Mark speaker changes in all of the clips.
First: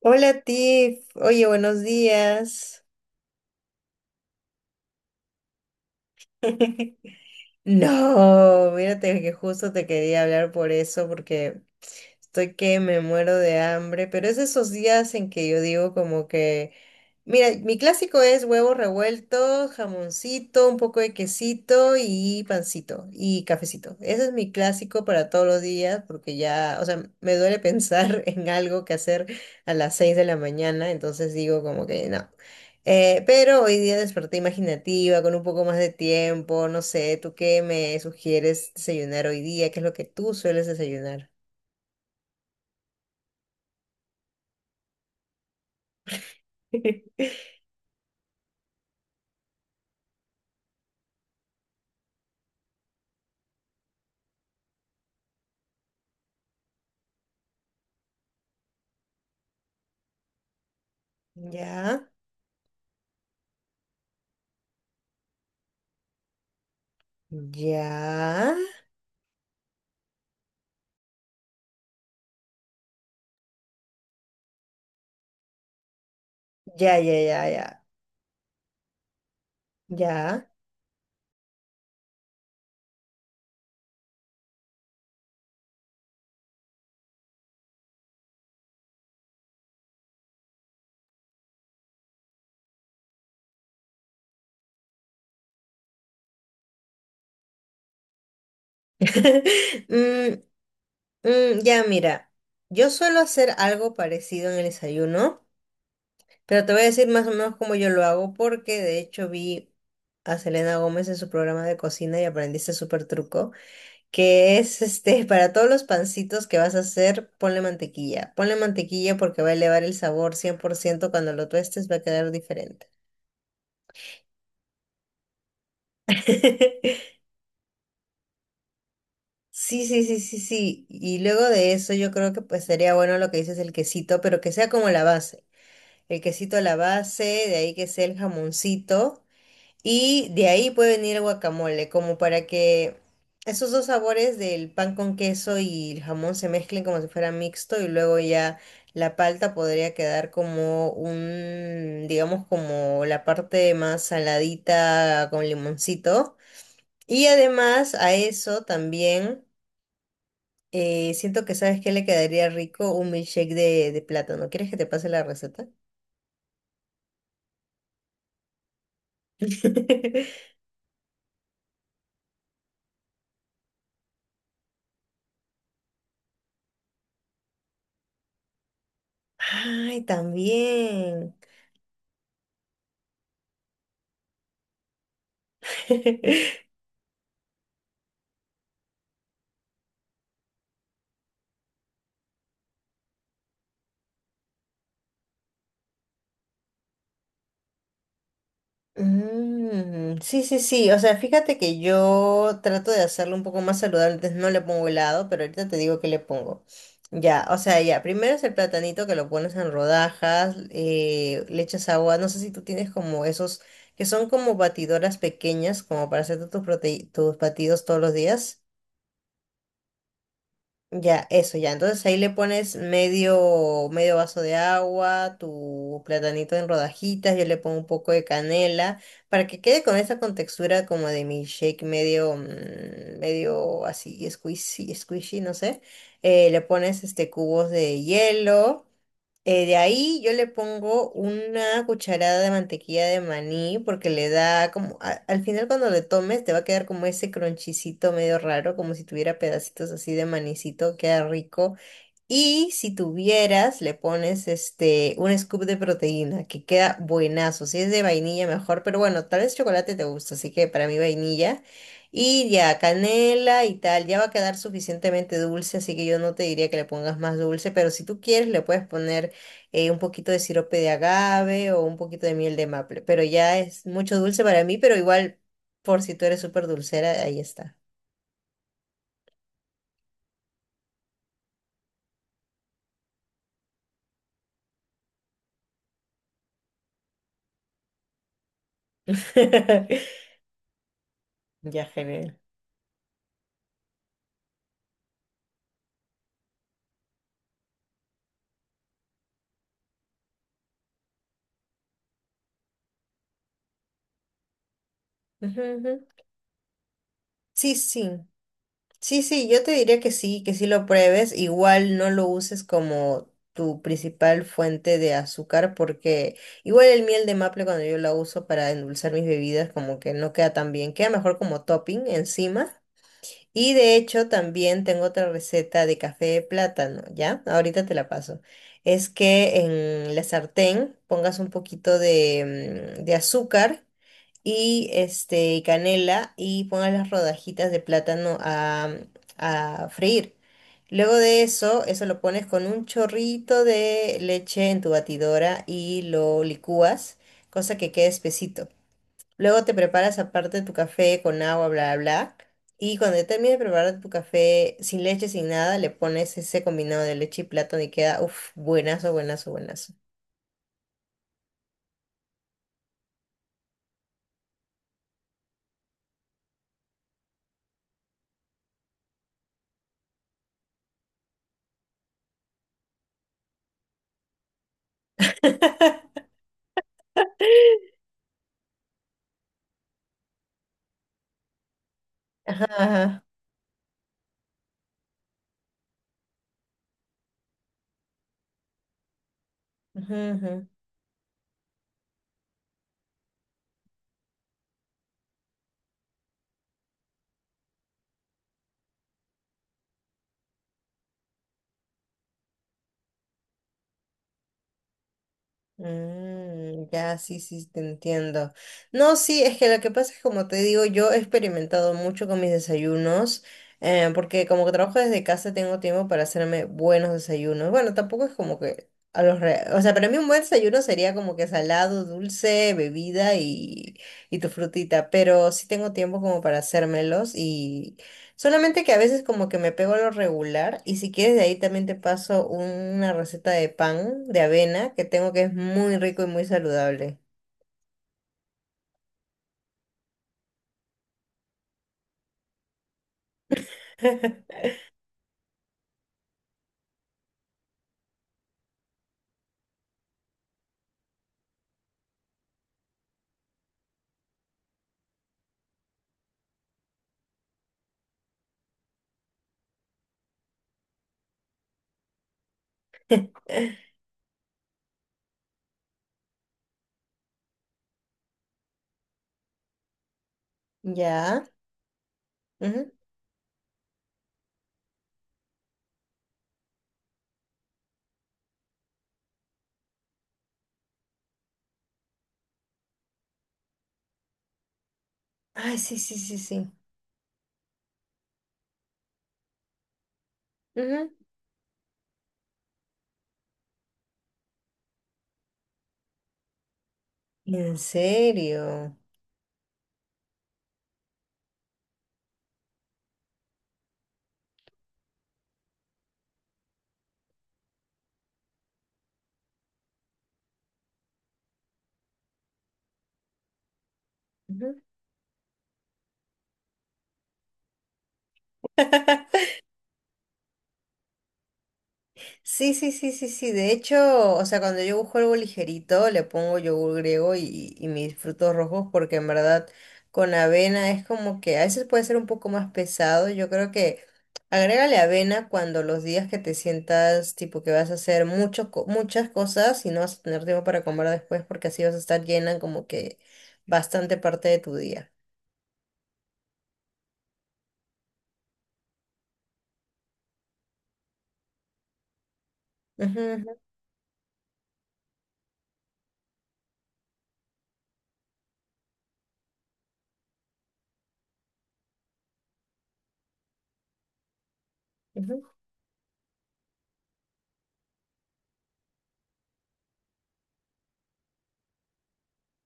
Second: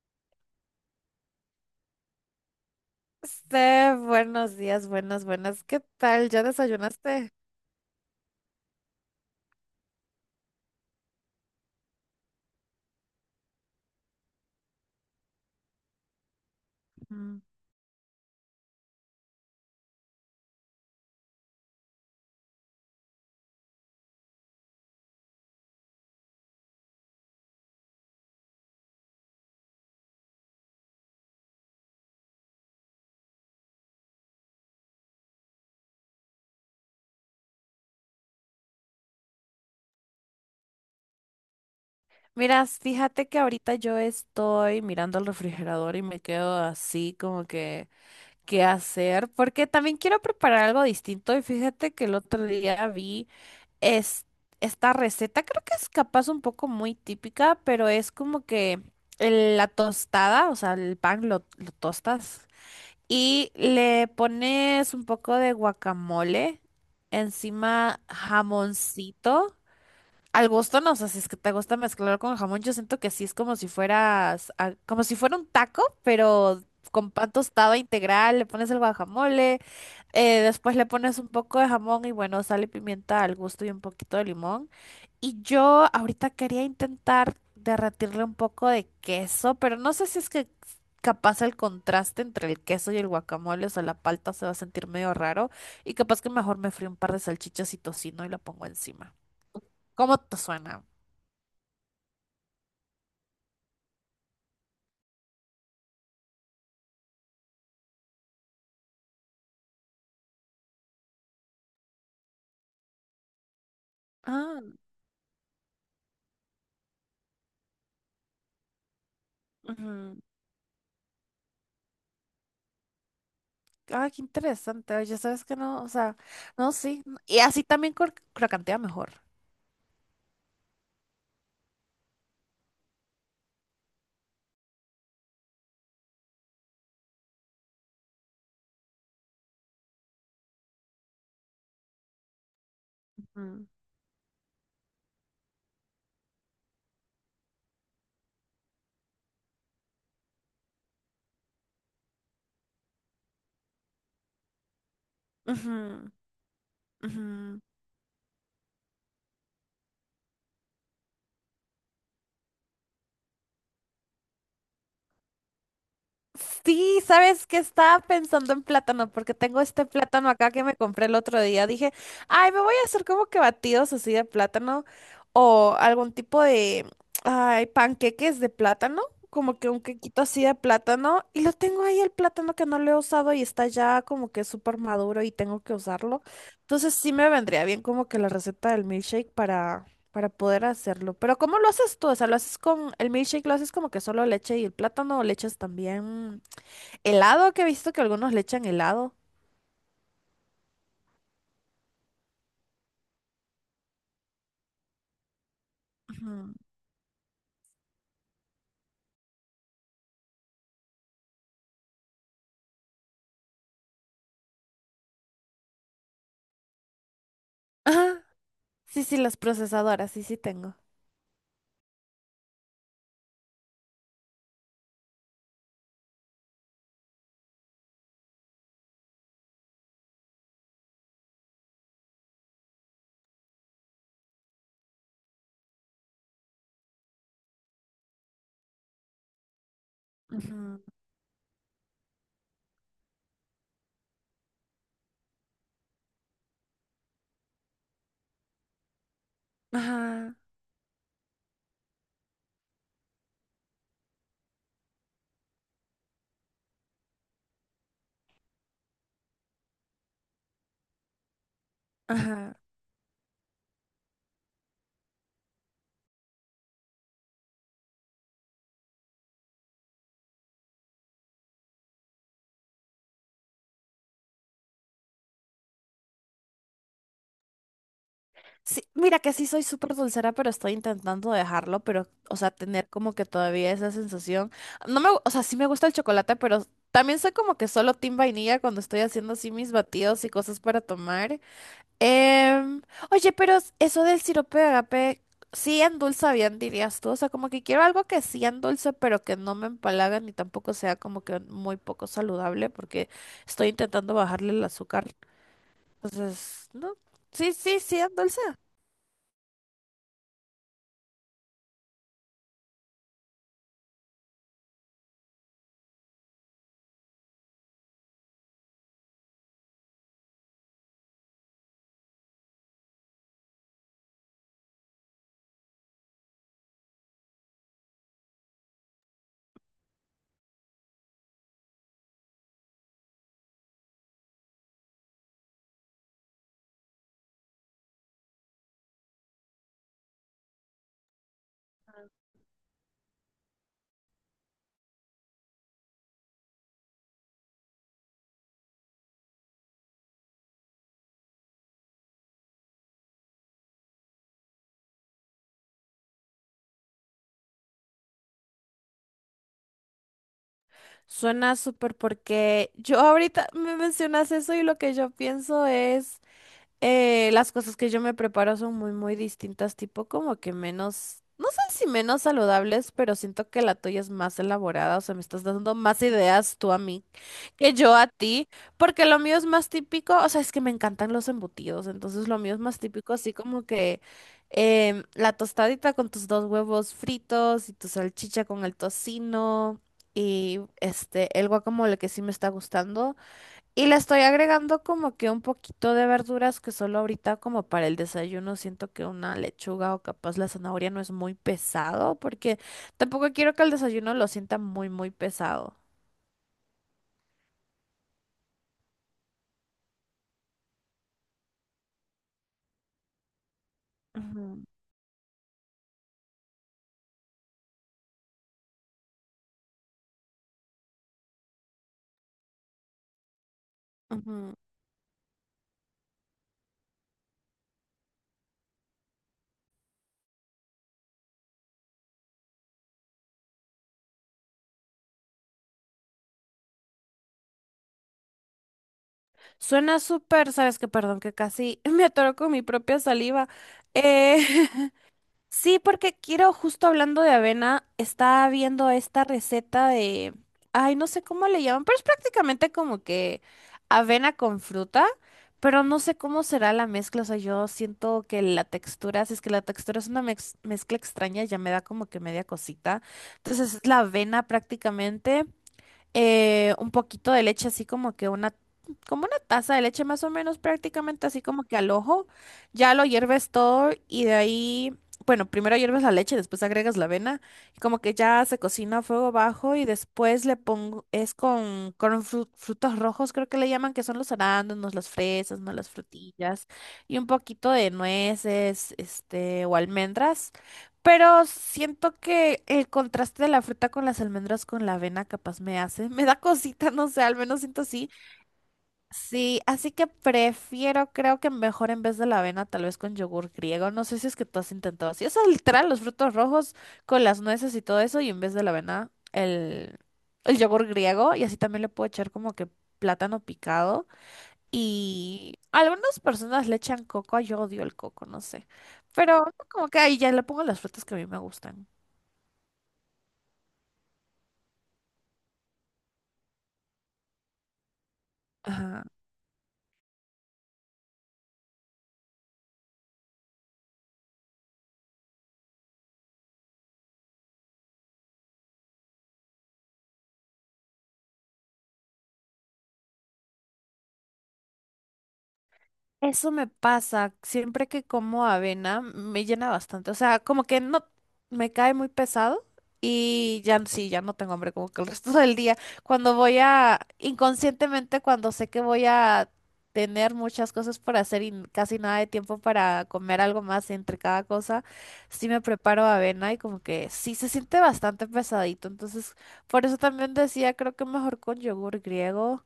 Speaker 1: Hola Tiff, oye, buenos días.
Speaker 2: Steph, buenos días, buenas, buenas. ¿Qué tal? ¿Ya desayunaste?
Speaker 1: No, mírate que justo te quería hablar por eso, porque estoy que me muero de hambre, pero es esos días en que yo digo como que,
Speaker 2: Mm.
Speaker 1: mira, mi clásico es huevo revuelto, jamoncito, un poco de quesito y pancito y cafecito. Ese es mi clásico para todos los días porque ya, o sea, me duele pensar en algo que hacer a las 6 de la mañana, entonces digo como que no. Pero hoy día desperté imaginativa, con un poco más de tiempo, no sé, ¿tú qué me sugieres desayunar hoy día? ¿Qué es lo que tú sueles desayunar?
Speaker 2: Miras, fíjate que ahorita yo estoy mirando el refrigerador y me quedo así como que, ¿qué hacer? Porque también quiero preparar algo distinto y fíjate que el otro día vi es, esta receta, creo que es capaz un poco muy típica, pero es como que la tostada, o sea, el pan lo
Speaker 1: Ya,
Speaker 2: tostas. Y le pones un poco de guacamole, encima
Speaker 1: ya,
Speaker 2: jamoncito. Al gusto no sé si es que te gusta mezclar con jamón. Yo siento que sí es como si fueras, como si fuera un taco, pero
Speaker 1: ya,
Speaker 2: con
Speaker 1: ya,
Speaker 2: pan
Speaker 1: ya,
Speaker 2: tostado
Speaker 1: ya,
Speaker 2: integral, le pones el guacamole,
Speaker 1: ya.
Speaker 2: después le pones un poco de jamón y bueno, sal y pimienta al gusto y un poquito de limón. Y yo ahorita quería intentar derretirle un poco de queso, pero no sé si es que capaz el contraste entre el queso y el guacamole, o sea, la palta se va a sentir medio raro y capaz que mejor me frío un par de salchichas y tocino y lo pongo encima. ¿Cómo te
Speaker 1: Mm,
Speaker 2: suena?
Speaker 1: mm, ya, mira, yo suelo hacer algo parecido en el desayuno, pero te voy a decir más o menos cómo yo lo hago, porque de hecho vi a Selena Gómez en su programa de cocina y aprendí este súper truco, que
Speaker 2: Ah,
Speaker 1: es este, para todos los pancitos que vas a hacer, ponle mantequilla. Ponle mantequilla porque va a elevar el
Speaker 2: ujú.
Speaker 1: sabor 100% cuando lo tuestes, va a quedar diferente.
Speaker 2: Ah, qué interesante. Oye, sabes que no, o sea, no, sí. Y así también crocantea mejor.
Speaker 1: Sí, sí, sí, sí, sí. Y luego de eso yo creo que pues sería bueno lo que dices, el quesito, pero que sea como la base. El quesito a la base, de ahí que sea el jamoncito y de ahí puede venir el guacamole, como para que
Speaker 2: Ujú,
Speaker 1: esos dos sabores del pan con queso y el jamón se mezclen como si fuera mixto y luego ya la palta podría quedar como un, digamos, como la parte más saladita con
Speaker 2: ujú,
Speaker 1: limoncito. Y
Speaker 2: ujú.
Speaker 1: además a eso también... Siento que sabes que le quedaría rico un milkshake de plátano. ¿Quieres que te pase la receta?
Speaker 2: Sí, ¿sabes qué? Estaba pensando en plátano, porque tengo este plátano acá que me compré el otro día. Dije, ay, me voy a hacer como que batidos así de plátano o algún tipo de, ay, panqueques de plátano, como que un
Speaker 1: Ay,
Speaker 2: quequito así de plátano.
Speaker 1: también.
Speaker 2: Y lo tengo ahí el plátano que no lo he usado y está ya como que súper maduro y tengo que usarlo. Entonces sí me vendría bien como que la receta del milkshake para poder hacerlo. Pero ¿cómo lo haces tú? O sea, ¿lo haces con el milkshake? ¿Lo haces como que solo leche y el plátano? ¿O le echas también helado? Que he visto que algunos le echan helado.
Speaker 1: Mm, sí, sí, sí. O sea, fíjate que yo trato de hacerlo un poco más saludable. Entonces no le pongo helado, pero ahorita te digo que le
Speaker 2: Ujú.
Speaker 1: pongo. Ya, o sea, ya. Primero es el platanito que lo pones en rodajas, le echas agua. No sé si tú tienes como esos que son como batidoras pequeñas, como para hacer tus batidos todos los
Speaker 2: Ajá.
Speaker 1: días.
Speaker 2: Sí, sí, las procesadoras, sí, sí tengo.
Speaker 1: Ya, eso ya. Entonces ahí le pones medio vaso de agua, tu platanito en rodajitas, yo le pongo un poco de canela para que quede con esa contextura como de mi shake medio, medio así squishy, squishy, no sé. Le pones este cubos de hielo. De ahí yo le
Speaker 2: Ujú.
Speaker 1: pongo una cucharada de mantequilla de maní porque le da como, al final cuando le tomes te va a quedar como ese cronchicito medio raro, como si tuviera pedacitos así de
Speaker 2: Ajá,
Speaker 1: manicito, queda rico. Y si tuvieras, le pones este, un scoop de proteína, que queda buenazo. Si es de vainilla, mejor, pero bueno, tal vez chocolate te gusta, así que para mí vainilla. Y
Speaker 2: ajá.
Speaker 1: ya, canela y tal, ya va a quedar suficientemente dulce, así que yo no te diría que le pongas más dulce, pero si tú quieres, le puedes poner un poquito de sirope de agave o un poquito de miel de maple, pero ya es mucho dulce para mí, pero igual, por si tú eres súper dulcera, ahí está.
Speaker 2: Sí, mira que sí soy súper dulcera, pero estoy intentando dejarlo, pero, o sea, tener como que todavía esa sensación. No me, o sea, sí me gusta el chocolate, pero también soy como que solo team vainilla cuando estoy haciendo así mis batidos y cosas para tomar.
Speaker 1: Ya, genial.
Speaker 2: Em, Oye, pero eso del sirope de agape sí endulza bien, dirías tú. O sea, como que quiero algo que sí endulce, pero que no me empalaga ni tampoco sea como que muy poco saludable, porque estoy intentando bajarle el azúcar.
Speaker 1: Ujú, ujú.
Speaker 2: Entonces, no. Sí,
Speaker 1: Sí,
Speaker 2: sí, sí,
Speaker 1: sí.
Speaker 2: endulza.
Speaker 1: Sí, sí, yo te diría que sí lo pruebes. Igual no lo uses como tu principal fuente de azúcar, porque igual el miel de maple cuando yo la uso para endulzar mis bebidas, como que no queda tan bien, queda mejor como topping encima. Y de hecho también tengo otra receta de café de plátano, ¿ya? Ahorita te la paso. Es que en la sartén pongas un poquito de, de azúcar y este y canela y pongas las rodajitas de plátano a freír. Luego de eso, eso lo pones con un chorrito de leche en tu batidora y lo licúas, cosa que quede espesito. Luego te preparas aparte tu café con agua, bla, bla, bla. Y cuando ya termines de preparar tu café sin leche, sin nada, le pones ese combinado de leche y plátano y queda, uff, buenazo, buenazo, buenazo.
Speaker 2: Suena súper porque yo ahorita me mencionas eso y lo que yo pienso es. Las cosas que yo me preparo son muy distintas, tipo como que menos, no sé si menos saludables, pero siento que la tuya es más elaborada, o sea, me estás dando más ideas tú a mí que yo a ti, porque lo mío es más típico, o sea, es que me encantan los embutidos, entonces lo mío es
Speaker 1: Ajá,
Speaker 2: más típico,
Speaker 1: ajá.
Speaker 2: así como que la tostadita con tus dos huevos fritos y tu salchicha con el tocino.
Speaker 1: Ujú, ujú.
Speaker 2: Y este, el guacamole que sí me está gustando. Y le estoy agregando como que un poquito de verduras que solo ahorita como para el desayuno siento que una lechuga o capaz la zanahoria no es muy pesado porque tampoco quiero que el desayuno lo sienta muy muy pesado.
Speaker 1: Mm, ya, sí, sí, te entiendo. No, sí, es que lo que pasa es, como te digo, yo he experimentado mucho con mis desayunos, porque
Speaker 2: Ujú,
Speaker 1: como que trabajo desde casa, tengo tiempo para hacerme buenos desayunos. Bueno, tampoco es como que a los re... O sea, para mí un buen desayuno sería como que salado, dulce, bebida y tu
Speaker 2: ujú.
Speaker 1: frutita, pero sí tengo tiempo como para hacérmelos. Solamente que a veces como que me pego a lo regular y si quieres de ahí también te paso una receta de pan de avena que tengo que es muy rico y muy saludable.
Speaker 2: Suena súper, sabes que perdón que casi me atoro con mi propia saliva. Eh, Sí, porque quiero, justo hablando de avena, estaba viendo esta receta de, ay, no sé cómo le llaman, pero es prácticamente como que avena con fruta, pero no sé cómo será la mezcla, o sea, yo siento que la textura, si es que la textura es una mezcla extraña, ya me da como que media cosita. Entonces es la avena prácticamente, un poquito de leche, así como que como una taza de leche más o menos, prácticamente así
Speaker 1: Ya.
Speaker 2: como que al ojo.
Speaker 1: Ujú.
Speaker 2: Ya lo hierves todo y de ahí, bueno, primero hierves la leche, después agregas la avena, y como que ya se cocina a fuego bajo y después le pongo, es con frutos rojos, creo que le llaman, que son los arándanos, las fresas, no
Speaker 1: Ay,
Speaker 2: las
Speaker 1: sí, sí, sí,
Speaker 2: frutillas,
Speaker 1: sí.
Speaker 2: y un poquito de nueces, este, o almendras.
Speaker 1: Ujú.
Speaker 2: Pero siento que el contraste de la fruta con las almendras con la avena capaz me hace, me da cosita, no sé, al menos
Speaker 1: ¿En
Speaker 2: siento así.
Speaker 1: serio?
Speaker 2: Sí, así que prefiero, creo que mejor en vez de la avena, tal vez con yogur griego. No sé si es que tú has intentado así. O sea, literal, los frutos rojos con las nueces y todo eso, y en vez de la avena, el yogur griego. Y así también le puedo echar como que plátano picado.
Speaker 1: Ujú.
Speaker 2: Y algunas personas le echan coco, yo odio el coco, no sé. Pero como que ahí ya le pongo las frutas que a mí me gustan.
Speaker 1: Sí, sí, sí, sí, sí. De hecho, o sea, cuando yo busco algo ligerito, le pongo yogur griego y mis frutos rojos,
Speaker 2: Ajá.
Speaker 1: porque en verdad con avena es como que a veces puede ser un poco más pesado. Yo creo que agrégale avena cuando los días que te sientas tipo que vas a hacer mucho, muchas cosas y no vas a tener tiempo para comer después, porque así vas a estar llena como que bastante parte de tu día.
Speaker 2: Eso me pasa. Siempre que como avena me llena bastante. O sea, como que no me cae muy pesado
Speaker 1: Ujú,
Speaker 2: y ya sí, ya no tengo hambre como que el resto del día. Cuando voy a, inconscientemente, cuando sé que voy a tener muchas cosas por hacer y casi nada de tiempo para comer algo más entre cada cosa,
Speaker 1: ujú, ujú.
Speaker 2: sí me preparo avena y como que sí se siente bastante pesadito. Entonces, por eso también decía, creo que mejor con yogur griego.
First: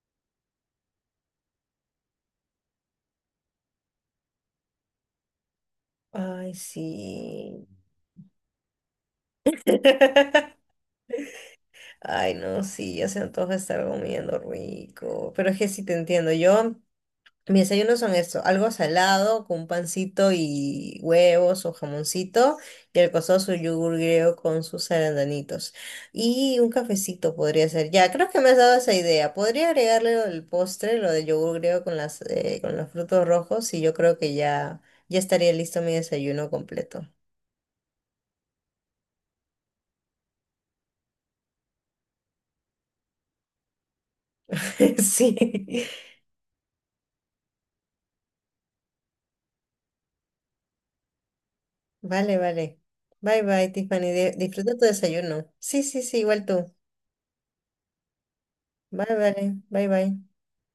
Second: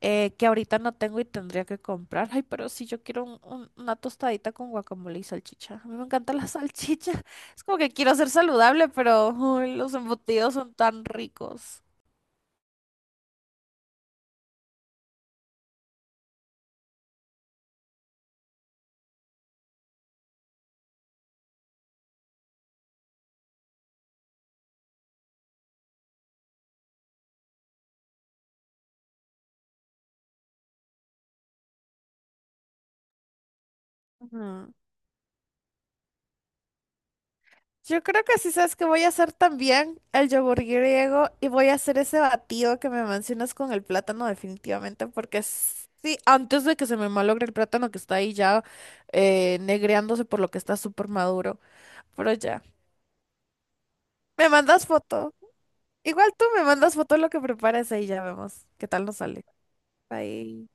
Speaker 2: Que ahorita no tengo y tendría que comprar. Ay, pero si yo quiero una tostadita con guacamole y salchicha. A mí me encanta la
Speaker 1: Ay,
Speaker 2: salchicha. Es
Speaker 1: sí.
Speaker 2: como que quiero ser saludable, pero uy, los embutidos son tan ricos.
Speaker 1: Ay, no, sí, ya se antoja estar comiendo rico. Pero es que sí te entiendo. Yo, mis desayunos son esto, algo salado con un pancito y huevos o jamoncito y el costoso yogur griego con sus arandanitos. Y un cafecito podría ser. Ya, creo que me has dado esa idea. Podría agregarle lo del postre, lo del yogur griego con las, con los frutos rojos y yo creo que
Speaker 2: Ujú.
Speaker 1: ya, ya estaría listo mi desayuno completo.
Speaker 2: Yo creo que sí sabes que voy a hacer también el yogur griego y voy a hacer ese batido que me mencionas con el plátano definitivamente
Speaker 1: Sí.
Speaker 2: porque sí, antes de que se me malogre el plátano que está ahí ya negreándose por lo que está súper maduro, pero
Speaker 1: Vale,
Speaker 2: ya,
Speaker 1: vale. Bye, bye, Tiffany.
Speaker 2: me
Speaker 1: Disfruta tu
Speaker 2: mandas foto.
Speaker 1: desayuno. Sí, sí, sí,
Speaker 2: Igual
Speaker 1: igual
Speaker 2: tú me
Speaker 1: tú.
Speaker 2: mandas foto de lo que preparas ahí ya vemos qué tal
Speaker 1: Vale,
Speaker 2: nos sale.
Speaker 1: vale. Bye, bye.
Speaker 2: Bye.